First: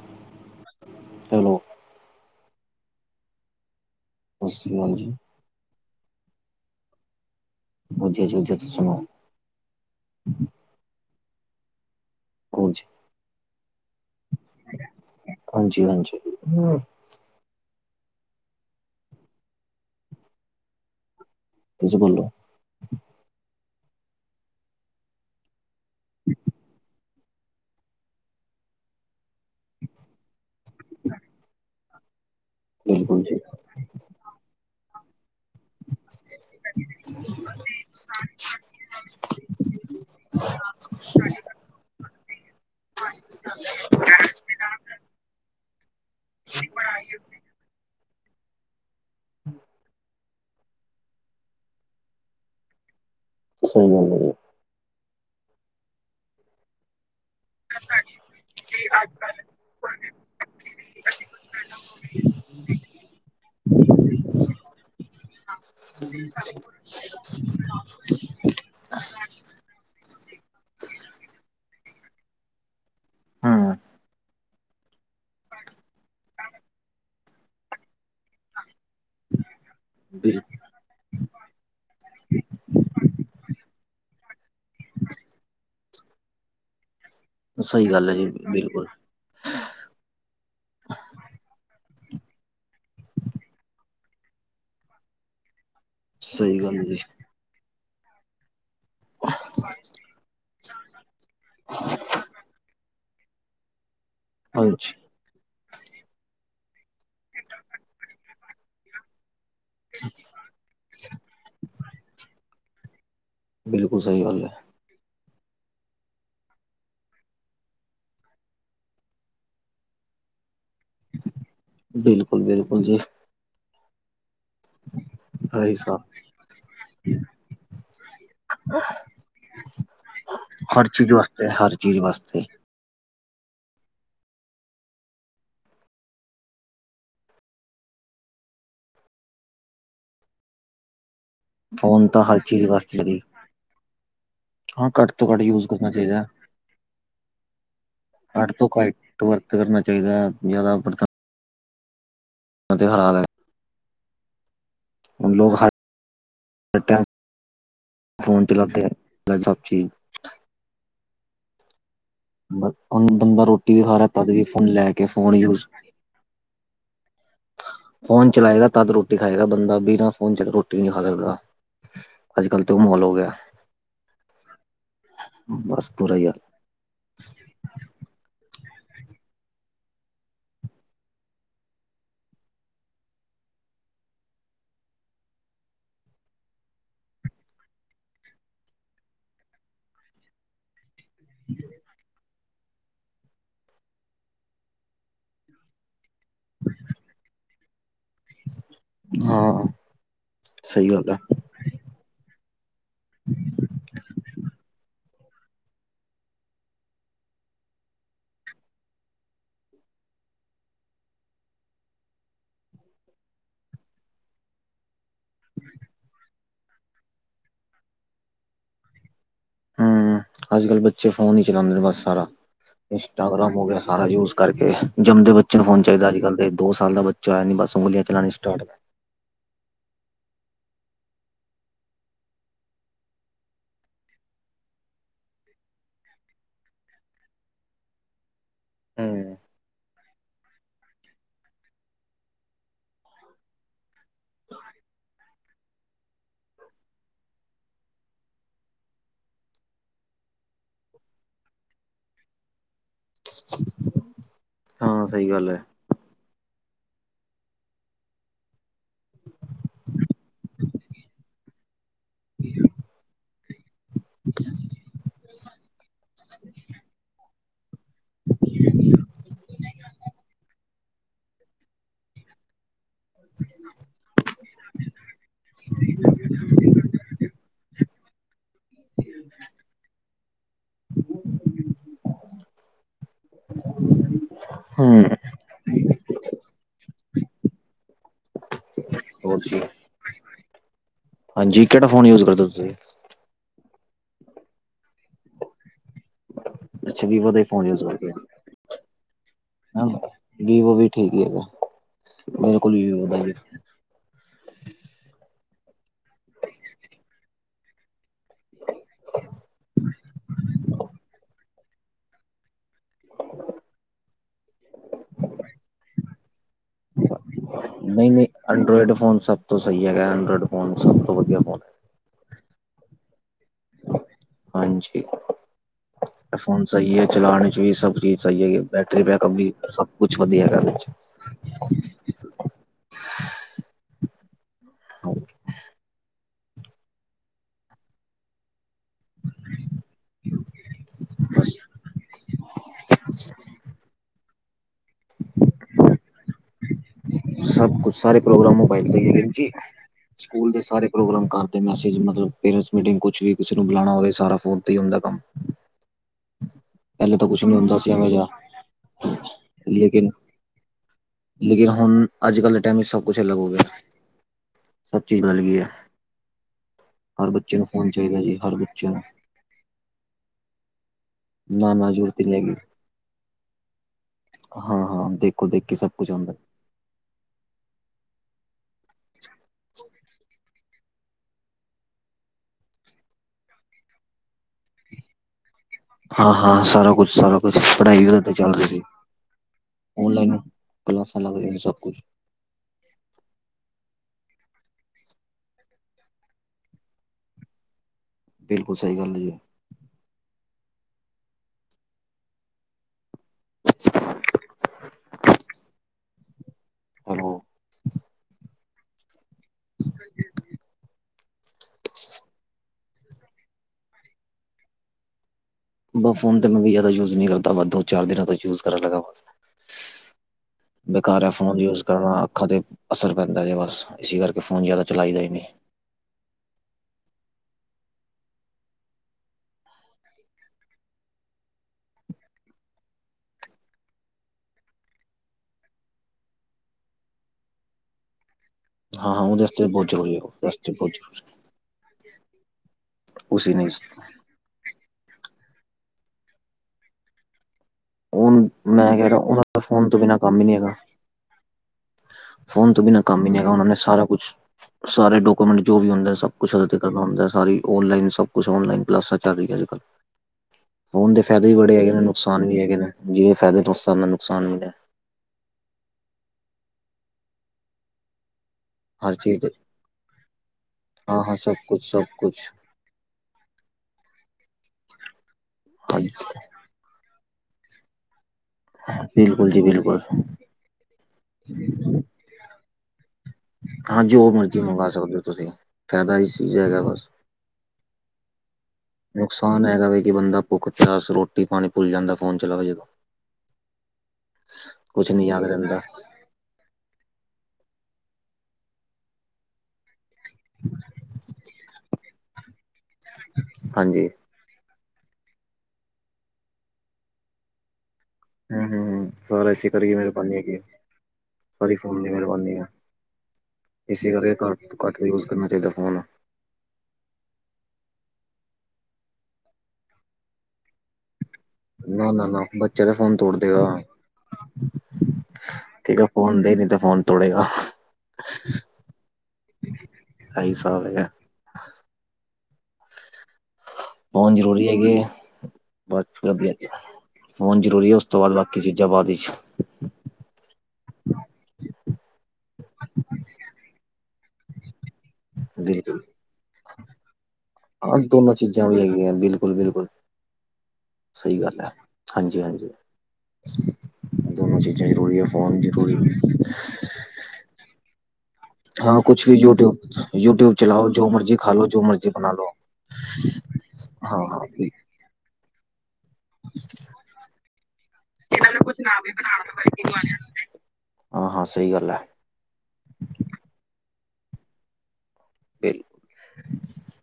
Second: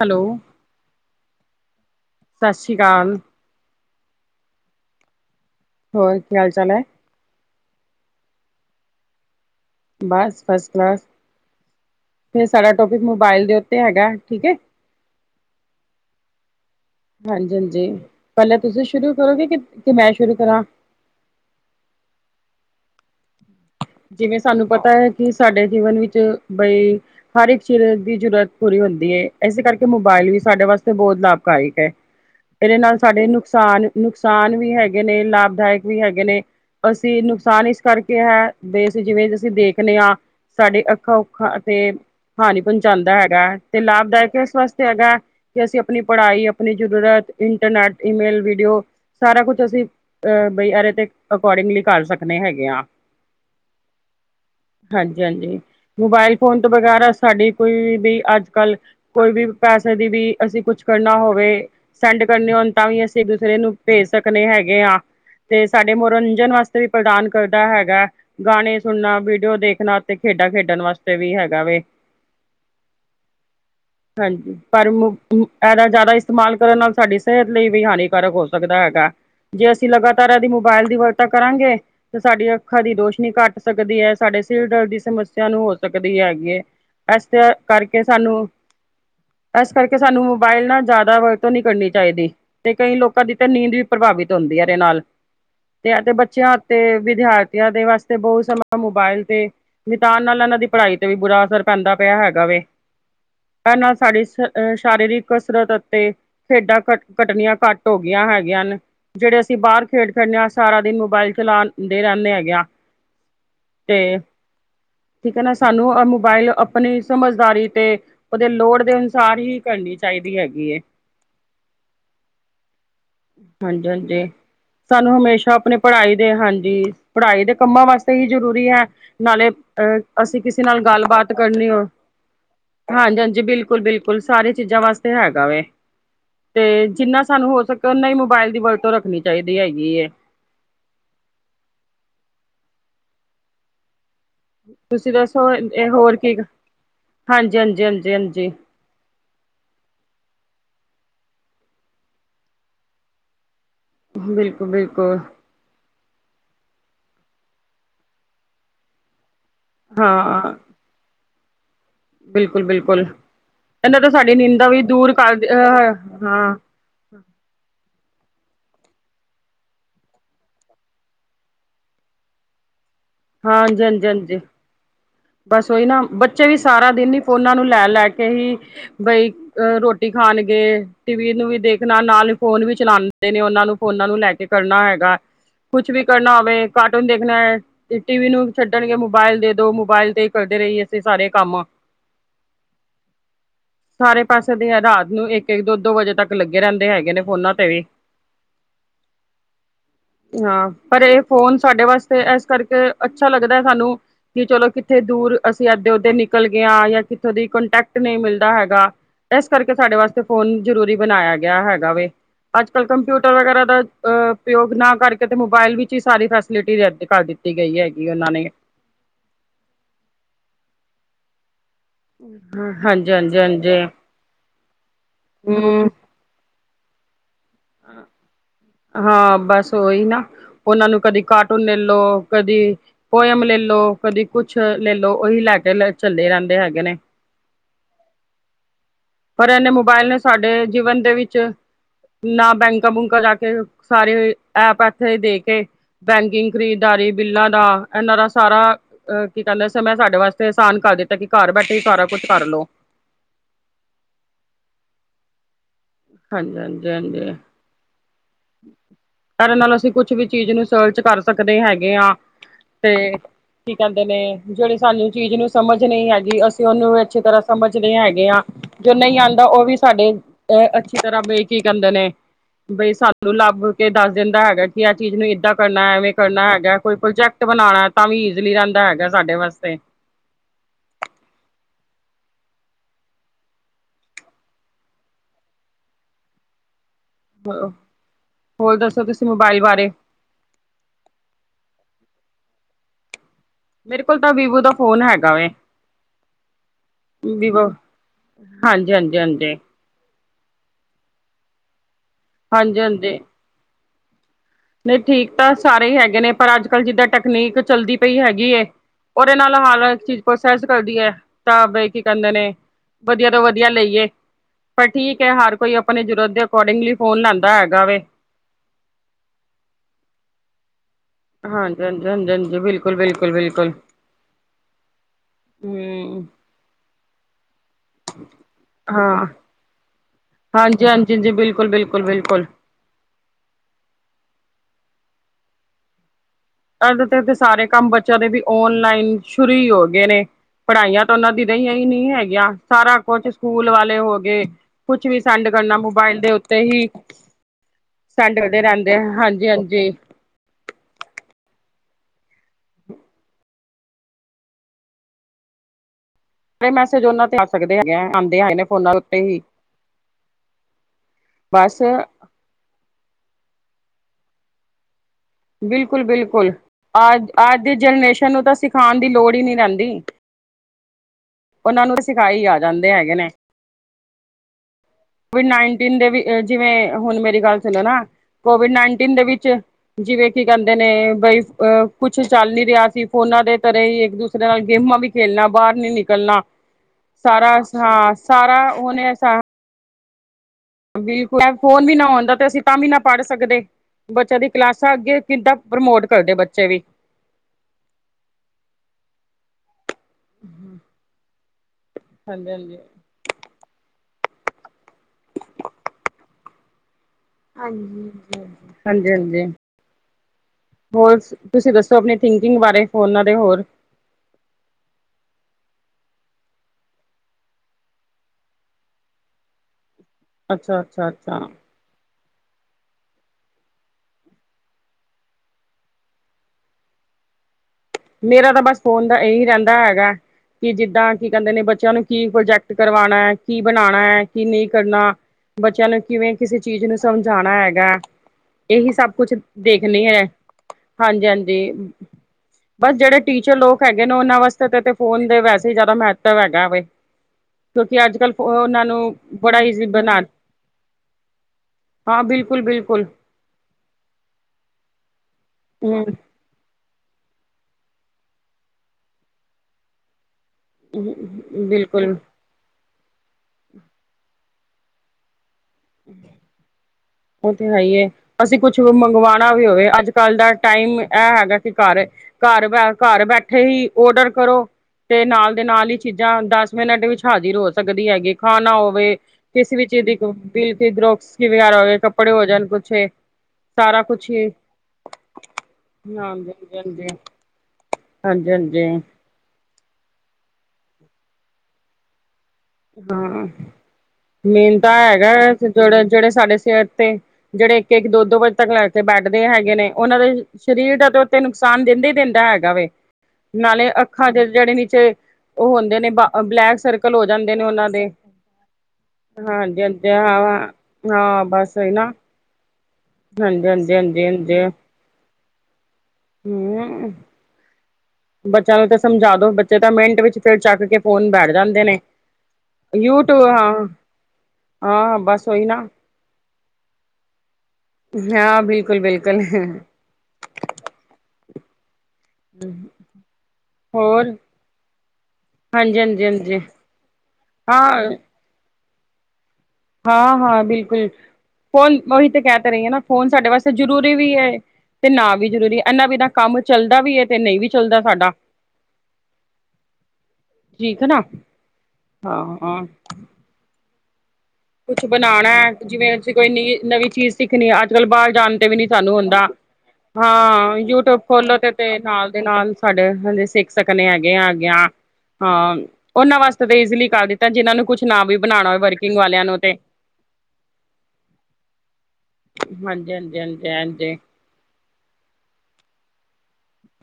Hello hello ਸਤਿ ਸ਼੍ਰੀ ਅਕਾਲ ਸਤਿ ਸ਼੍ਰੀ ਆਕਾਲ ਹਾਂਜੀ ਹੋਰ ਕੀ ਹਾਲ ਚਾਲ ਹੈ ਵਧੀਆ ਜੀ ਤੁਸੀਂ ਸੁਣਾਓ ਬਸ ਫਸਟ ਕਲਾਸ ਫਿਰ ਹੋਰ ਸਾਰਾ ਜੀ ਟੋਪਿਕ ਮੋਬਾਇਲ ਦੇ ਉੱਤੇ ਹੈਗਾ ਠੀਕ ਹੈ ਹਾਂਜੀ ਹਾਂਜੀ ਹ ਹਾਂਜੀ ਹਾਂਜੀ ਪਹਿਲਾਂ ਤੁਸੀਂ ਸ਼ੁਰੂ ਕਰੋਗੇ ਕਿ ਮੈਂ ਸ਼ੁਰੂ ਕਰਾਂ ਤੁਸੀਂ ਬੋਲੋ ਜਿਵੇਂ ਸਾਨੂੰ ਪਤਾ ਹੈ ਕਿ ਸਾਡੇ ਜੀਵਨ ਵਿੱਚ ਬਈ ਹਰ ਇੱਕ ਚੀਜ਼ ਦੀ ਜ਼ਰੂਰਤ ਪੂਰੀ ਹੁੰਦੀ ਹੈ ਇਸੇ ਕਰਕੇ ਮੋਬਾਇਲ ਵੀ ਸਾਡੇ ਵਾਸਤੇ ਬਹੁਤ ਲਾਭਕਾਰਕ ਹੈ ਇਹਦੇ ਨਾਲ ਬਿਲਕੁਲ ਸਾਡੇ ਜੀ ਨੁਕਸਾਨ -ਨੁਕਸਾਨ ਵੀ ਹੈਗੇ ਨੇ, ਲਾਭ ਫਾਇਦੇ ਵੀ ਹੈਗੇ ਨੇ, ਅਸੀਂ ਨੁਕਸਾਨ ਇਸ ਕਰਕੇ ਹੈ ਸੀ ਜਿਵੇਂਅਸੀਂ ਦੇਖਦੇ ਹਾਂ, ਸਾਡੇ ਅੱਖਾਂ ਉਖਾਂ ਤੇ ਹਾਨੀ ਪਹੁੰਚਾਉਂਦਾ ਹੈਗਾ, ਤੇ ਲਾਭਦਾਇਕ ਇਸ ਵਾਸਤੇ ਹੈਗਾ ਕਿ ਅਸੀਂ ਆਪਣੀ ਪੜ੍ਹਾਈ ਆਪਣੀ ਜ਼ਰੂਰਤ ਇੰਟਰਨੈਟ, ਈਮੇਲ, ਵੀਡੀਓ ਸਾਰਾ ਕੁਛ ਅਸੀਂ ਅ ਬਈ ਅਰੇ ਤੇ ਅਕੋਰਡਿੰਗਲੀ ਕਰ ਸਕਣੇ ਹੈਗੇ ਆ। ਸਹੀ ਗੱਲ ਹੈ ਹਾਂਜੀ -ਹਾਂਜੀ, ਮੋਬਾਇਲ ਫੋਨ ਤੋਂ ਵਗੈਰਾ, ਸਾਡੀ ਕੋਈ ਵੀ ਅੱਜ ਕੱਲ੍ਹ ਕੋਈ ਵੀ ਪੈਸੇ ਦੀ ਵੀ, ਅਸੀਂ ਕੁਛ ਕਰਨਾ ਹੋਵੇ। ਸੈਂਡ ਕਰਨੇ ਹੋਣ ਤਾਂ ਵੀ, ਅਸੀਂ ਇੱਕ ਦੂਸਰੇ ਨੂੰ ਭੇਜ ਸਕਦੇ ਹੈਗੇ ਹਾਂ। ਤੇ ਸਾਡੇ ਮਨੋਰੰਜਨ ਵਾਸਤੇ ਵੀ ਪ੍ਰਦਾਨ ਕਰਦਾ ਹੈਗਾ। ਗਾਣੇ ਸੁਣਨਾ, ਵੀਡੀਓ ਦੇਖਣਾ ਅਤੇ ਖੇਡਾਂ ਖੇਡਣ ਵਾਸਤੇ ਵੀ ਹੈਗਾ ਵੇ ਹਾਂ। ਹਾਂ ਪਰ ਇਹਦਾ ਜ਼ਿਆਦਾ ਇਸਤੇਮਾਲ ਕਰਨ ਨਾਲ ਸਾਡੀ ਸਿਹਤ ਲਈ ਵੀ ਹ ਕਾਰਕ ਹੋ ਸਕਦਾ ਹੈਗਾ। ਜੇ ਅਸੀਂ ਲਗਾਤਾਰ ਇਹਦੀ ਬਿਲਕੁਲ ਮੋਬਾਇਲ ਦੀ ਵਰਤੋਂ ਕਰਾਂਗੇ, ਤਾਂ ਸਾਡੀ ਅੱਖਾਂ ਦੀ ਰੋਸ਼ ਘੱਟ ਸਕਦੀ ਐ, ਸਾਡੇ ਸਿਰ ਦਰਦ ਦੀ ਸਮੱਸਿਆ ਸਾਨੂੰ ਹੋ ਸਕਦੀ ਹੈਗੀ ਏ। ਇਸ ਸਹੀ ਕਰਕੇ ਗੱਲ ਹੈ ਜੀ ਸਾਨੂੰ ਬਿਲਕੁਲ ਇਸ ਕਰਕੇ ਸਾਨੂੰ ਮੋਬਾਇਲ ਨਾਲ ਜ਼ਿਆਦਾ ਵਰਤੋਂ ਨਹੀਂ ਕਰਨੀ ਚਾਹੀਦੀ। ਤੇ ਕਈ ਲੋਕਾਂ ਦੀ ਤਾਂ ਨੀਂਦ ਵੀ ਪ੍ਰਭਾਵਿਤ ਹੁੰਦੀ ਐ, ਇਹਦੇ ਨਾਲ। ਤੇ ਅਤੇ ਬੱਚਿਆਂ ਸਹੀ ਗੱਲ ਹੈ ਜੀ ਅਤੇ ਵਿਦਿਆਰਥੀਆਂ ਦੇ ਵਾਸਤੇ ਬਹੁ ਸਮਾਂ ਮੋਬਾਇਲ ਤੇ ਨਿਤਾਨ ਨਾਲ ਇਹਨਾਂ ਦੀ ਪੜ੍ਹਾਈ ਤੇ ਵੀ ਬੁਰਾ ਅਸਰ ਪੈਂਦਾ ਪਿਆ ਹੈਗਾ ਵੇ। ਇਹ ਨਾਲ ਸਾਡੀ ਸ ਹਾਂਜੀ ਸਾਰੀਰਿਕ ਕਸਰਤ ਅਤੇ ਖੇਡਾਂ ਘੱਟ ਘਟਣੀਆਂ ਘੱਟ ਹੋ ਗਈਆਂ ਹੈਗੀਆਂ ਨੇ, ਜਿਹੜੇ ਅਸੀਂ ਬਾਹਰ ਖੇਡ ਖੇਡਦੇ ਹਾਂ, ਸਾਰਾ ਦਿਨ ਮੋਬਾਇਲ ਚਲਾਣ ਦੇ ਰਹਿੰਦੇ ਹੈਗੇ ਆਂ। ਬਿਲਕੁਲ ਸਹੀ ਗੱਲ ਐ। ਠੀਕ ਹੈ ਨਾ, ਸਾਨੂੰ ਮੋਬਾਇਲ ਆਪਣੀ ਸਮਝਦਾਰੀ ਤੇ ਉਹਦੇ ਲੋੜ ਦੇ ਅਨੁਸਾਰ ਹੀ ਕਰਨੀ ਚਾਹੀਦੀ ਹੈਗੀ ਏ। ਬਿਲਕੁਲ -ਬਿਲਕੁਲ ਜੀ। ਹਾਂਜੀ -ਹਾਂਜੀ, ਸਾਨੂੰ ਹਮੇਸ਼ਾ ਸਹੀ ਆਪਣੇ ਸਾਹਿਬ ਪੜ੍ਹਾਈ ਦੇ ਹਾਂਜੀ, ਪੜ੍ਹਾਈ ਦੇ ਮਾਂ ਵਾਸਤੇ ਹੀ ਜ਼ਰੂਰੀ ਹੈ, ਨਾਲੇ ਅਹ ਅਸੀਂ ਕਿਸੇ ਨਾਲ ਹਰ ਚੀਜ਼ ਗੱਲਬਾਤ ਵਾਸਤੇ ਕਰਨੀ ਹਰ ਹੋਏ। ਚੀਜ਼ ਵਾਸਤੇ ਹਾਂਜੀ -ਹਾਂਜੀ, ਬਿਲਕੁਲ -ਬਿਲਕੁਲ ਸਾਰੇ ਚੀਜ਼ਾਂ ਵਾਸਤੇ ਹੈਗਾ ਵੇ। ਤੇ ਜਿੰਨਾ ਸਾਨੂੰ ਹੋ ਸਕੇ, ਓਨਾ ਹੀ ਮੋਬਾਇਲ ਦੀ ਵਰਤੋਂ ਰੱਖਣੀ ਚਾਹੀਦੀ ਹੈਗੀ ਏ। ਫ਼ੋਨ ਤਾਂ ਹਰ ਚੀਜ਼ ਵਾਸਤੇ ਫਰੀ ਹਾਂ, ਘੱਟ ਤੁਸੀਂ ਤੋਂ ਘੱਟ ਦੱਸੋ ਯੂਜ਼ ਇਹ ਕਰਨਾ ਹੋਰ ਚਾਹੀਦਾ, ਕੀ ਹਾਂਜੀ, ਹਾਂਜੀ, ਹਾਂਜੀ, ਹਾਂਜੀ ਘੱਟ ਤੋਂ ਘੱਟ ਵਰਤ ਕਰਨਾ ਚਾਹੀਦਾ, ਜ਼ਿਆਦਾ ਵਰਤਾ ਤੇ ਖਰਾਬ ਐ। ਬਿਲਕੁਲ- ਬਿਲਕੁਲ। ਲੋਕ ਹਰ ਟੈਮ ਫੋਨ ਚਲਾਤੇ ਐ ਲੈਪਟੋਪ ਚੀ ਹਾਂ, ਬਿਲਕੁਲ ਬ- -ਬਿਲਕੁਲ, ਹੁਣ ਬੰਦਾ ਰੋਟੀ ਵੀ ਖਾ ਇਹਨਾਂ ਰਿਹਾ ਤਾਂ ਤਦ ਸਾਡੀ ਫੋਨ ਨੀਂਦਾ ਵੀ ਲੈ ਕੇ ਦੂਰ ਫੋਨ ਕਰ ਹ ਯੂਜ ਹ ਹਾਂ ਫੋਨ ਚਲਾਏਗਾ ਤਦ ਰੋਟੀ ਖਾਏਗਾ ਬੰਦਾ, ਬਿਨਾਂ ਫੋਨ ਚਲ ਰੋਟੀ ਨਹੀਂ ਖਾ ਸਕਦਾ। ਅੱਜ -ਕੱਲ੍ਹ ਤੇ ਉਹ ਮਹੌਲ ਹੋ ਗਿਆ। ਹਾਂਜੀ -ਹਾਂਜੀ -ਹਾਂਜੀ। ਬੱਸ ਉਹੀ ਬਸ ਨਾ, ਪੂਰਾ ਯਾਰ ਬੱਚੇ ਵੀ ਸਾਰਾ ਦਿਨ ਹੀ ਫੋਨਾ ਨੂੰ ਲੈ- ਲੈ ਕੇ ਹੀ ਬਈ ਅਹ ਰੋਟੀ ਖਾਣਗੇ ਟੀਵੀ ਨੂੰ ਵੀ ਦੇਖਣਾ ਨਾਲ, ਫੋਨ ਵੀ ਚਲਾਂਦੇ ਨੇ, ਉਹਨਾਂ ਨੂੰ ਫੋਨਾਂ ਨੂੰ ਲੈ ਕੇ ਕਰਨਾ ਹੈਗਾ। ਕੁਛ ਵੀ ਕਰਨਾ ਹੋਵੇ ਕਾਰਟੂਨ ਦੇਖਣਾ, ਟੀ ਵੀ ਨੂੰ ਛੱਡਣਗੇ, ਮੋਬਾਇਲ ਦੇ ਦੋ ਮੋਬਾਇਲ ਤੇ ਕਰਦੇ ਰਹੀਏ, ਅਸੀਂ ਸਾਰੇ ਕੰਮ। ਸਾਰੇ ਪਾਸੇ ਦੀ ਐ ਰਾਤ ਨੂੰ ਇੱਕ, ਇੱਕ, ਦੋ, ਦੋ ਵਜੇ ਤੱਕ ਲੱਗੇ ਰੈਂਦੇ ਹੈਗੇ ਨੇ ਫੋਨਾਂ ਤੇ ਵੀ। ਹਾਂ ਹਾਂ, ਸਹੀ ਪਰ ਗੱਲ ਹੈ ਏ ਫੋਨ ਸਾਡੇ ਵਾਸਤੇ ਐਸ ਕਾਰਕੇ ਅੱਛਾ ਲੱਗਦੈ ਸਾਨੂੰ, ਕਿ ਚਲੋ ਤੇ ਦੂਰ ਅਸੀਂ ਐਦੇ, ਓਦੇ ਨਿਕਲ ਗਏ ਆਂ, ਯਾ ਕਿੱਥੋਂ ਦੀ ਕੰਟੈਕਟ ਨਈ ਮਿਲਦਾ ਹੈਗਾ ਏਸ ਕਰਕੇ ਸਾਡੇ ਵਾਸਤੇ ਫੋਨ, ਜਰੂਰੀ ਬਨਾਏਆ ਗੇਆ ਹੈਗਾ ਵੇ ਅੱਜ -ਕੱਲ੍ਹ ਕੰਪਿਊਟਰ ਵਗੈਰਾ ਦਾ ਅ ਉਪਯੋਗ ਨਾ ਕਰਕੇ, ਤੇ ਮੋਬਾਇਲ ਵਿੱਚ ਹੀ ਸਾਰੀ ਫੈਸਿਲਿਟੀ ਦੇ ਕਰ ਦਿੱਤੀ। ਗਈ ਹੈਗੀ ਉਹਨਾਂ ਨੇ ਹੂੰ, ਅੱਜ- ਕੱਲ੍ਹ ਬੱਚੇ ਫੋਨ ਈ ਚਲਾਂਦੇ ਨੇ ਬਸ। ਸਾਰਾ ਹਾਂਜੀ ਹਾਂਜੀ ਇੰਸਟਾਗ੍ਰਾਮ ਹੋ ਹਾਂਜੀ ਗਿਆ, ਸਾਰਾ ਯੂਜ ਕਰਕੇ ਜੰਮਦੇ ਬੱਚੇ ਨੂੰ ਫੋਨ ਹਮ ਚਾਹੀਦਾ ਅੱਜ- ਕੱਲ੍ਹ ਤੇ। ਦੋ ਸਾਲ ਦਾ ਬੱਚਾ ਹੋਆ ਨੀ, ਬਸ ਉਗਲੀਆਂ ਚਲਾਣੀਆਂ ਸਟਾਟ। ਹਾਂ ਬਸ ਉਹੀ ਨਾ, ਉਹਨਾਂ ਨੂੰ ਕਦੀ ਕਾਰਟੂਨ ਲੈਲੋ, ਕਦੀ ਪੋਯਮ ਲੈ ਲੋ, ਕਦੀ ਕੁਛ ਲੈ ਲੋ, ਉਹੀ ਲੈ ਕੇ ਚੱਲੇ ਰਹਿੰਦੇ ਹੈਗੇ ਨੇ। ਹਮ ਪਰ ਇਹਨੇ ਮੋਬਾਇਲ ਨੇ ਸਾਡੇ ਜੀਵਨ ਦੇ ਵਿੱਚ ਨਾ ਬੈਂਕਾਂ-ਬੂਕਾਂ ਜਾ ਕੇ, ਸਾਰੇ ਐਪ ਇੱਥੇ ਦੇ ਕੇ ਬੈਂਕਿੰਗ, ਖਰੀਦਦਾਰੀ, ਬਿੱਲਾਂ ਦਾ, ਇਹਨਾਂ ਦਾ ਸਾਰਾ ਅਹ ਕੀ ਕਹਿੰਦਾ ਸੀ ਮੈਂ, ਸਾਡੇ ਵਾਸਤੇ ਅਸਾਨ ਕਰ ਦਿੱਤਾ ਕਿ ਘਰ ਬੈਠੇ ਹੀ ਸਾਰਾ ਕੁੱਛ ਕਰ ਲੋ। ਹਾਂ, ਸਈ ਗੱਲ ਐ। ਹਾਂਜੀ, ਹਾਂਜੀ, ਹਾਂਜੀ ਘਰ ਨਾਲੋ ਅਸੀਂ ਕੁਛ ਵੀ ਚੀਜ ਨੂੰ ਸਰਚ ਕਾਰ ਸਕਦੇ ਹੈਗੇ ਆਂ ਤੇ ਕੀ ਕੈਂਦੇ ਨੇ ਜੇੜੀ ਸਾਨੂੰ ਚੀਜ਼ ਨੂੰ ਸਮਜ ਨਈ ਹੈਗੀ, ਅਸੀਂ ਓਨੂੰ ਏ ਅਛੀ ਤਰਾ ਸਮਜ ਨੇ ਹੈਗੇ ਆ ਜੋ ਨਈ ਆਂਦਾ ਓ ਵੀ ਸਾਡੇ, ਅ ਅੱਛੀ ਤਰਾ ਬਈ ਕੀ ਕੈਂਦੇ ਨੇ ਬਈ ਸਾਨੂੰ ਲੱਬ ਕੇ ਦੱਸ ਦਿੰਦਾ ਹੈਗੈ, ਕਿ ਆ ਚੀਜ ਨੂੰ ਏਦਾਂ ਕਰਨਾ ਐਵੇਂ ਕਰਨਾ ਹੈਗੈ ਕੋਈ ਪ੍ਰੋਜੈਕਟ ਬਣਾਣੈ ਤਾਂ ਵੀ ਇਜ਼ਲੀ ਰੈਂਦਾ ਹੈਗਾ ਸਾਡੇ ਵਾਸਤੇ ਹੂੰ। ਓ ਹੋਰ ਦੱਸੋ ਤੁਸੀਂ ਹੋਰ ਮੋਬਾਇਲ ਜੀ ਬਾਰੇ ਹਾਂਜੀ, ਕੇੜਾ ਫੋਨ ਯੂਜ਼ ਕਰਦੇ ਓ ਤੁਸੀ ਮੇਰ ਕੋਲ ਤਾਂ ਵੀਵੋ ਦਾ ਫੋਨ ਹੈਗਾ ਵੇ। ਅੱਛਾ ਦਾ ਹੀ ਵੀਵੋ, ਫੋਨ ਯੂਜ ਕਰਦੇ ਹਾਂਜੀ, ਹਾਂਜੀ, ਹਾਂਜੀ। ਵੀਵੋ ਵੀ ਠੀਕ ਈ ਹੈਗਾ, ਮੇਰ ਕੋਲ ਹਾਂਜੀ ਵੀਵੋ ਦਾ ਵੀ ਨਈ ਠੀਕ ਤਾਂ ਸਾਰੇ ਈ ਹੈਗੇ ਨੇ, ਪਰ ਅੱਜ-ਕੱਲ ਜਿੱਦਾਂ ਟੈਕਨੀਕ ਚੱਲਦੀ ਪਈ ਹੈਗੀ ਏ, ਓਦੇ ਨਾਲ ਹਾਰ ਇੱਕ ਚੀਜ ਪ੍ਰੋਸੈਸ ਕਰਦੀ ਏ, ਤਾਂ ਬਈ ਕੀ ਕੈਂਦੇ ਨੇ ਵਦੀਆ ਤੋਂ ਵਦੀਆ ਲਈਏ, ਪਰ ਠੀਕ ਏ ਹਰ ਕੋਈ ਆਪਨੇ ਜਰੂਰਤ ਤੇ ਅਕੋਡਿੰਗਲੀ ਫੋਨ ਲੈਂਦਾ ਹੈਗਾ ਵੇ। [unintelligible] [unintelligible] ਬਿਲਕੁਲ, ਬਿਲਕੁ, ਬਿਲਕੁਲਝ। ਹਾਂਜੀ, ਹਮ ਐ ਫੋਨ ਸਈ ਏ ਚਲਾਣ ਚ ਵੀ ਸਬ ਸਈ ਐਈ ਬੈਟਰੀ ਹਾਂ ਬੈਕਅਪ ਵੀ ਸਬ ਹਾਂਜੀ, ਹਾਂਜੀ, ਹਾਂਜੀ ਬਿਲਕੁਲ, ਬਿਲਕੁਲ, ਬਿਲਕੁਲ। ਅੱਦ ਤੇ ਸਾਰੇ ਕੰਮ ਬੱਚੇਆਂ ਦੇ ਵੀ ਓਨਲਾਈਨ ਸ਼ੁਰੂ ਈ ਹੋ ਗਏ ਨੇ ਪੜਾਈਆਂ ਤਾਂ ਓਨਾਂ ਦੀ ਬਸ ਰਈਆਂ ਈ ਨੀ ਹੈਗੀਆਂ, ਸਾਰਾ ਕੁਛ ਸੂਕੂਲ ਵਾਲੇ ਹੋ ਗੇ ਕੁਛ ਵੀ ਸੈਂਡ ਕਰਨਾ ਮੋਬਾਇਲ ਦੇ ਉੱਤੇ ਹੀ ਸਬ ਕੁਜ ਸਾਰੇ ਸੈਂਡ ਪ੍ਰੋਗਰਾਮ ਕਰਦੇ ਮੋਬਾਈਲ ਰਹਿੰਦੇ ਤੇ ਆ ਈ ਹੇਗੇ ਹਾਂਜੀ ਜੀ ਹਾਂਜੀ ਸੂਕੂਲ ਦੇ ਸਾਰੇ ਪ੍ਰੋਗਰਾਮ ਘਾਰਦੇ ਮੈਸੇਜ ਮਤਲਬ, ਪੇਰੇਂਨਟੑਸ ਮੀਟੀਂਗ ਕੁਛ ਵੀ ਕੀਸੇ ਨੂ ਬੁਲਾਉਣਾ ਹੋਵੇ ਸਾਰਾ ਫੋਨ ਤੇ ਈ ਹੂੰਦੈ ਕੰਮ ਸਾਰੇ ਮੈਸੇਜ ਪੈਲੇ ਤੋ ਉਹਨਾਂ ਤੇ ਕੁਛ ਆ ਨੀ ਹੁੰਦਾ ਸਕਦੇ ਸੀ ਹੈਗੇ ਐਵੇ ਜਾ ਆਉਂਦੇ ਹੈਗੇ ਨੇ ਫੋਨਾਂ ਉੱਤੇ ਹੀ ਲੇਕਿਨ ਲੇਕਿਨ ਬਸ ਹੋਨ, ਅੱਜ-ਕੱਲ ਦੇ ਟੈਮ ਵਿੱਚ ਸਬ ਕੁਝ ਅਲੱਗ ਹੋ ਗੇਆ [unintelligible] ਬਿਲਕੁਲ, ਬਿਲਕੁਲ ਆਜ ਹਰ ਅ ਬੱਚੇ ਆਜ ਨੂੰ ਦੀ ਫੋਨ ਚਾਹੀਦਾ ਜਨਰੇਸ਼ਨ ਜੀ ਨੂੰ ਤਾਂ ਹਰ ਬੱਚੇ ਸਿਖਾਨ ਨੂੰ ਦੀ ਲੋੜ ਈ ਨਈ ਰੈਂਦੀ ਸਿਖਾਈ ਆ ਜਾਂਦੇ ਹੈਗੇ ਨੇ [unintelligible] ਹਾਂ, ਹਾਂ ਕੋਵਿਡ ਦੇਖੋ ਦੇਖੀ ਸਬ ਨਾਈਨਟੀਨ ਦੇ ਕੁਜ ਵੀ ਹੋਂਦਾ ਜਿਵੇਂ ਹੁਨ ਮੇਰੀ ਗੱਲ ਸੁਨੋ ਨਾ, ਕੋਵਿੜ ਨਾਈਨਟੀਨ ਦੇ ਵਿੱਚ ਜਿਵੇਂ ਕੀ ਕੈਂਦੇ ਨੇ ਬਈ ਅ ਕੁਛ ਚੱਲ ਨੀ ਰੇਆ ਸੀ ਫੋਨਾ ਦੇ ਤਰੇ ਈ ਏਕ ਦੂਸ ਨਾਲ ਗੇਮਾਂ ਵੀ ਖੇਲਨਾ ਬਾਰ ਨੀ ਗੱਲਾਂ, ਹਾਂ-ਹਾਂ, ਸਾਰਾ ਕੁਛ ਕੁਛ ਸਾਰਾ ਸ ਪੜ੍ਹਾਈ ਹਾਂ ਸਾਰਾ ਓਨੇ ਓਨਲਾਈਨ ਬਿਲਕੁਲ ਐ ਫੋਨ ਵੀ ਨਾ ਹੋਂਦਾ ਤੇ ਅਸੀ ਤਾਂ ਵੀ ਨਾ ਪੜ ਸਾਕਦੇ, ਬੱਚੇਆਂ ਦੀ ਕਲਾਸਾਂ ਅੱਗੇ ਕਿੱਦਾਂ ਪ੍ਰਮੋਟ ਕਰਦੇ ਬੱਚੇ ਵੀ। [inaudible] ਬਿਲਕੁਲ ਸਈ ਗੱਲ ਐ ਜੀ। ਹਾਂਜੀ, ਹਾਂਜੀ। [inaudible] ਹੈਲੋ ਹਾਂਜੀ- ਹਾਂਜੀ -ਹਾਂਜੀ। [inaudible] [inaudible] ਹੋਰ ਤੁਸੀਂ ਦੱਸੋ ਆਪਣੀ ਥਿੰਕਿੰਗ ਬਾਰੇ ਫੋਨਾਂ ਦੇ ਹੋਰ ਬ ਫੋਨ ਤੇ ਮੈਂ ਵੀ ਜ਼ਿਆਦਾ ਯੂਜ ਨਹੀ ਕਰਦਾ, ਵਾ ਦੋ ਚਾਰ ਦਿਨਾਂ ਦਾ ਯੂਜ ਕਰਨ ਲੱਗਾ ਬਸ ਅੱਛਾ ਅੱਛਾ ਬੇਕਾਰ ਹੈ ਅੱਛਾ ਫ਼ੋਨ ਯੂਜ ਕਰਨਾ ਅੱਖਾਂ ਦੇ ਅਸਰ ਪੈਂਦਾ ਜੇ ਬਸ ਇਸੀ ਕਰਕੇ ਫੋਨ ਜਾਦਾ ਚਲਾਈ ਦਾ ਈ ਨਈ ਮੇਰਾ ਤਾਂ ਬਸ ਫੋਨ ਦਾ ਇਹੀ ਰਹਿੰਦਾ ਹੈਗਾ ਕਿ ਜਿੱਦਾਂ ਕੀ ਕਹਿੰਦੇ ਨੇ ਬੱਚਿਆਂ ਨੂੰ ਕੀ ਪ੍ਰੋਜੈਕਟ ਕਰਵਾਉਣਾ ਹੈ, ਕੀ ਬਣਾਉਣਾ ਹੈ, ਕੀ ਨਹੀਂ ਕਰਨਾ ਬੱਚਿਆਂ ਨੂੰ ਕਿਵੇਂ ਕਿਸੇ ਚੀਜ਼ ਨੂੰ ਸਮਝਾਉਣਾ ਹੈਗਾ ਇਹੀ ਸਭ ਹਾਂ-ਹਾਂ ਕੁਛ ਉਹਦੇ ਵਾਸਤੇ ਬਹੁਤ ਦੇਖਣੀ ਜ਼ਰੂਰੀ ਹੈ ਉਹਦੇ ਵਾਸਤੇ ਬਹੁਤ ਜ਼ਰੂਰੀ ਹਾਂਜੀ -ਹਾਂਜੀ ਬਸ ਜਿਹੜੇ ਉਸ ਟੀਚਰ ਨਹੀਂ ਲੋਕ ਹੈਗੇ ਨੇ ਉਹਨਾਂ ਵਾਸਤੇ ਤੇ ਤੇ ਫੋਨ ਦੇ ਵੈਸੇ ਹੀ ਜ਼ਿਆਦਾ ਮਹੱਤਵ ਹੈਗਾ ਵ ਕਿਉਂਕਿ ਅੱਜ ਕੱਲ੍ਹ ਹੁਣ ਉਹਨਾਂ ਮੈਂ ਨੂੰ ਕਹਿ ਰਿਹਾ ਉਹਨਾਂ ਬੜਾ ਦਾ ਹੀ ਸੀ ਫੋਨ ਤੋਂ ਬਿਨਾਂ ਬਣਾ ਕੰਮ ਹੀ ਨਹੀਂ ਹੈਗਾ ਹਾਂ ਬਿਲਕੁਲ ਫੋਨ ਤੋਂ ਬਿਨਾਂ ਬਿਲਕੁਲ ਕੰਮ ਹੀ ਨੀ ਹੈਗਾ ਉਹਨਾਂ ਨੇ ਸਾਰਾ ਕੁਛ ਸਾਰੇ ਡਾਕੂਮੈਂਟ ਜੋ ਵੀ ਹਮ ਹੁੰਦੇ ਸਭ ਕੁਛ ਉਦੇ ਤੇ ਕਰਨਾ ਹੁੰਦਾ ਸਾਰੀ ਉਨਲਾਈਨ ਸਭ ਕੁਛ ਉਨਲਾਈਨ ਕਲਾਸਾਂ ਚੱਲ ਰਹੀਆਂ ਅੱਜ ਕੱਲ ਫੋਨ ਦੇ ਫਾਇਦੇ ਵੀ ਬੜੇ ਹੈਗੇ ਨੇ ਬਿਲਕੁਲ ਨੁਕਸਾਨ ਵੀ ਹੈਗੇ ਨੇ ਜਿਵੇ ਫਾਇਦੇ ਸਕ ਨੁਕਸਾਨ ਵੀ ਹਮ ਉਹ ਤੇ ਹੈਏ ਅਸੀਂ ਕੁਛ ਹਰ ਚੀਜ਼ ਦੇ। ਮੰਗਵਾਉਣਾ ਵੀ ਹੋਵੇ ਅੱਜ ਕੱਲ੍ਹ ਦਾ ਟਾਈਮ ਹਾਂ ਇਹ ਹਾਂ ਸਭ ਹੈਗਾ ਕਿ ਕੁਛ ਸਭ ਘਰ ਕੁਛ ਘਰ ਬੈ ਘਰ ਬੈਠੇ ਉੱਥੇ ਹੀ ਓਡਰ ਕਰੋ ਤੇ ਨਾਲ ਦੇ ਨਾਲ ਹੀ ਹਾਂਜੀ ਚੀਜ਼ਾਂ ਦਸ ਮਿੰਟ ਵਿੱਚ ਹਾਜ਼ਰ ਹੋ ਸਕਦੀ ਹੈਗੀ, ਖਾਣਾ ਹੋਵੇ ਬਿਲਕੁਲ ਜੀ ਕਿਸੇ ਵੀ ਬਿਲਕੁਲ ਚੀਜ਼ ਦੀ ਦਿਲ ਦੋਕਸ ਵਗੈਰਾ ਹੋਵੇ ਕੱਪੜੇ ਹੋ ਜਾਣ ਕੁਛ ਸਾਰਾ ਹਾਂ ਕੁਛ ਜੋ ਹੀ ਮਰਜ਼ੀ ਮੰਗਵਾ ਸਕਦੇ ਹੋ ਤੁਸੀਂ ਫਾਇਦਾ ਇਸ ਹਾਂਜੀ- ਹਾਂਜੀ- ਚੀਜ਼ ਦਾ ਹੈਗਾ ਹਾਂਜੀ ਬਸ ਹਾਂਜੀ -ਹਾਂਜੀ। ਨੁਕਸਾਨ ਹੈਗਾ ਵੀ ਕਿ ਬੰਦਾ ਭੁੱਖ ਚਸ ਰੋਟੀ ਪਾਣੀ ਭੁੱਲ ਜਾਂਦਾ ਫੋਨ ਚਲਾਵੇ ਜਦੋਂ ਹਾਂ ਮੇਨ ਤਾਂ ਕੁਛ ਨੀ ਹੈਗਾ ਯਾਦ ਵ ਰਹਿੰਦਾ ਜਿਹੜਾ ਜਿਹੜੇ ਸਾਡੇ ਸਿਹਤ ਤੇ ਜਿਹੜੇ ਇੱਕ ਇੱਕ ਦੋ ਦੋ ਵਜੇ ਤੱਕ ਲੈ ਕੇ ਬੈਠਦੇ ਹੈਗੇ ਨੇ ਉਹਨਾਂ ਦੇ ਸਰੀਰ ਦਾ ਤੇ ਉੱਥਤੇ ਨੁਕਸਾਨ ਦਿੰਦਾ ਹੀ ਦਿੰਦਾ ਹੈਗਾ ਵ ਨਾਲੇ ਹਾਂਜੀ ਅੱਖਾਂ ਦੇ ਜਿਹੜੇ ਨੀਚੇ ਉਹ ਹੁੰਦੇ ਨੇ ਬਲੈਕ ਸਰਕਲ ਹੋ ਜਾਂਦੇ ਨੇ ਉਹਨਾਂ ਦੇ ਹੂੰ ਹੂੰ ਹੂੰ ਸਾਰਾ ਹਾਂ ਇਸੇ ਕਰਕੇ ਜਦ ਮਿਹਰਬਾਨੀ ਹੈਗੀ ਹੈ, ਹਾਂ ਸਾਰੀ ਬਸ ਫੋਨ ਨਾ ਦੀ ਮਿਹਰਬਾਨੀ ਹੈ ਹਾਂ ਇਸੇ ਕਰਕੇ ਘੱਟ ਤੋਂ ਘੱਟ ਯੂਜ ਕਰਨਾ ਚਾਹੀਦਾ ਫੋਨ ਹਮ ਬੱਚਿਆਂ ਨੂੰ ਤਾਂ ਸਮਝਾ ਦੋ, ਬੱਚੇ ਤਾਂ ਮਿੰਟ ਵਿੱਚ ਫਿਰ ਚੱਕ ਕੇ ਫੋਨ ਬੈਠ ਜਾਂਦੇ ਨੇ ਨਾ ਨਾ ਨਾ ਬੱਚਿਆਂ ਦਾ ਫੋਨ ਤੋੜ ਯੂਟਿਊਬ ਦੇਗਾ ਹਾਂ ਹਾਂ ਬਸ ਉਹੀ ਨਾ ਠੀਕ ਆ ਫੋਨ ਦੇ ਨਹੀਂ ਤਾਂ ਫੋਨ ਤੋੜੇਗਾ ਹਾਂ ਬਿਲਕੁਲ- ਬਿਲਕੁਲ। ਅਠਾਈ ਸਾਲ ਹੈ ਹਮ ਫੋਨ ਜ਼ਰੂਰੀ ਹੈਗੇ ਹਾਂਜੀ ਬਸ ਹਾਂਜੀ ਕਰਧਆ ਹਾਂਜੀ ਫੋਨ ਜ਼ਰੂਰੀ ਹੈ ਉਸ ਹਾਂ ਤੋਂ ਬਾਅਦ ਬਾ ਕਿਛ ਜਵਾ ਦਸ਼ ਹਾਂ ਹਾਂ, ਬਿਲਕੁਲ ਫੋਨ ਉਹੀ ਤੇ ਕਹਿ ਤਾਂ ਰਹੀ ਹਾਂ, ਨਾ ਫੋਨ ਸਾਡੇ ਵਾਸਤੇ ਜ਼ਰੂਰੀ ਵੀ ਐ। ਆ ਵੀ ਜ਼ਰੂਰੀ ਬਿਲਕੁਲ ਇਹਨਾ ਵੀ ਤਾਂ ਕੰਮ ਚੱਲਦਾ ਵੀ ਐ ਤੇ ਨਹੀਂ ਵੀ ਹਾਂ ਚੱਲਦਾ ਸਾਡਾ। ਦੋਨੋਂ ਚੀਜ਼ਾਂ ਵੀ ਹੈਗੀਆਂ ਬਿਲਕੁਲ ਬਿਲਕੁਲ ਠੀਕ ਨਾ ਸਹੀ ਗੱਲ ਹੈ ਹਾਂਜੀ ਹਾਂ ਹਾਂਜੀ ਹਾਂ [inaudible] ਚੀਜ਼ਾਂ ਕੁਛ ਜ਼ਰੂਰੀ ਹੈ ਬਣਾਉਣਾ ਫੋਨ ਜ਼ਰੂਰੀ ਜਿਵੇਂ ਹੈ। ਅਸੀਂ ਕੋਈ ਨੀਂ ਨਵੀਂ ਚੀਜ਼ ਸਿੱਖਣੀ ਅੱਜ ਕੱਲ੍ਹ ਬਾਹਰ ਜਾਣ ਵੀ ਨੀ ਹਾਂ ਸਾਨੂੰ ਕੁਛ ਵੀ ਹੁੰਦਾ ਯੂਟਿਊਬ ਯੂਟਿਊਬ ਹਾਂ ਚਲਾਓ ਜੋ ਯੂਟਿਊਬ ਮਰਜ਼ੀ ਖਾ ਖੋਲੋ ਲੋ ਤੇ ਜੋ ਤੇ ਮਰਜ਼ੀ ਨਾਲ ਬਣਾ ਦੇ ਲੋ ਨਾਲ ਸਾਡੇ ਹਾਂਜੀੇ ਸਿੱਖ ਸਕਦੇ ਹਾਂ ਹੈਗੇ ਹਾਂ ਆ ਅੱਗੇ ਇਹਨਾਂ ਹਾਂ ਉਹਨਾਂ ਵਾਸਤੇ ਤਾਂ ਈਜ਼ਲੀ ਕਰ ਦਿੱਤਾ ਜਿਹਨਾਂ ਨੂੰ ਕੁਛ ਨਾ ਵੀ ਨੂੰ ਬਣਾਉਣਾ ਕੁਛ ਹੋਵੇ ਨਾ ਵੀ ਵਰਕਿੰਗ ਵਾਲਿਆਂ ਬਣਾਉਣਾ ਨੂੰ ਤੇ ਵਰਕਿੰਗ ਹਾਂ- ਹਾਂ ਸਹੀ ਗੱਲ ਹੈ ਹਾਂਜੀ -ਹਾਂਜੀ -ਹਾਂਜੀ -ਹਾਂਜੀ। ਬਿਲ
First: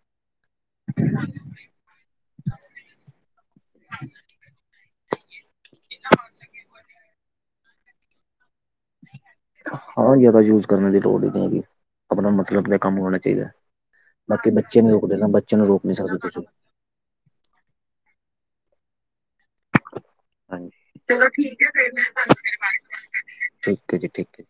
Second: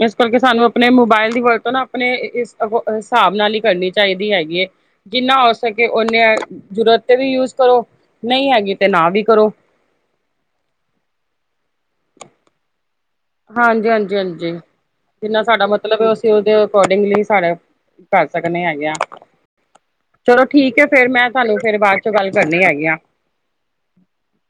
ਇਸ ਕਰਕੇ ਸਾਨੂੰ ਆਪਣੇ ਮੋਬਾਇਲ ਦੀ ਵਰਤੋਂ ਨਾ ਆਪਣੇ ਇਸ ਹਿਸਾਬ ਨਾਲ ਹੀ ਕਰਨੀ ਚਾਹੀਦੀ ਹੈਗੀ ਹੈ। ਜਿੰਨਾ ਹੋ ਸਕੇ ਓਨੇ ਜ਼ਰੂਰਤ ਤੇ ਵੀ ਯੂਜ ਕਰੋ ਨਹੀਂ ਹੈਗੀ ਤੇ ਨਾ ਵੀ ਕਰੋ। ਹਾਂ, ਜਿਆਦਾ ਯੂਜ ਕਰਨ ਦੀ ਲੋੜ ਈ ਨਹੀਂ ਹੈਗੀ ਆਪਣਾ ਮਤਲਬ ਆਪ ਕੰਮ ਹੋ, ਹਾਂਜੀ-ਹਾਂਜੀ, ਹਾਂਜੀ ਨਾ ਜਿੰਨਾ ਬੱਚੇ ਸਾਡਾ ਨੂੰ ਰੋਕ ਨਹੀਂ ਮਤਲਬ ਸਕਦੇ ਅਸੀਂ ਤੁਸੀਂ ਉਹਦੇ ਅਕੋਰਡਿੰਗਲੀ ਸਾਰੇ ਕਰ ਸਕਦੇ ਹੈਗੇ ਆ। ਚਲੋ ਹਾਂਜੀ ਠੀਕ ਐ, ਫੇਰ ਚਲੋ ਮੈਂ ਤੁਹਾਨੂੰ ਠੀਕ ਹੈ ਫੇਰ ਫਿਰ ਬਾਅਦ ਮੈਂ ਚੋਂ ਗੱਲ ਤੁਹਾਨੂੰ ਫਿਰ ਕਰਨੀ ਹੈਗੀ ਆ। ਬਾਅਦ ਠੀਕ ਐ ਜੀ ਠੀਕ ਐ ਜੀ।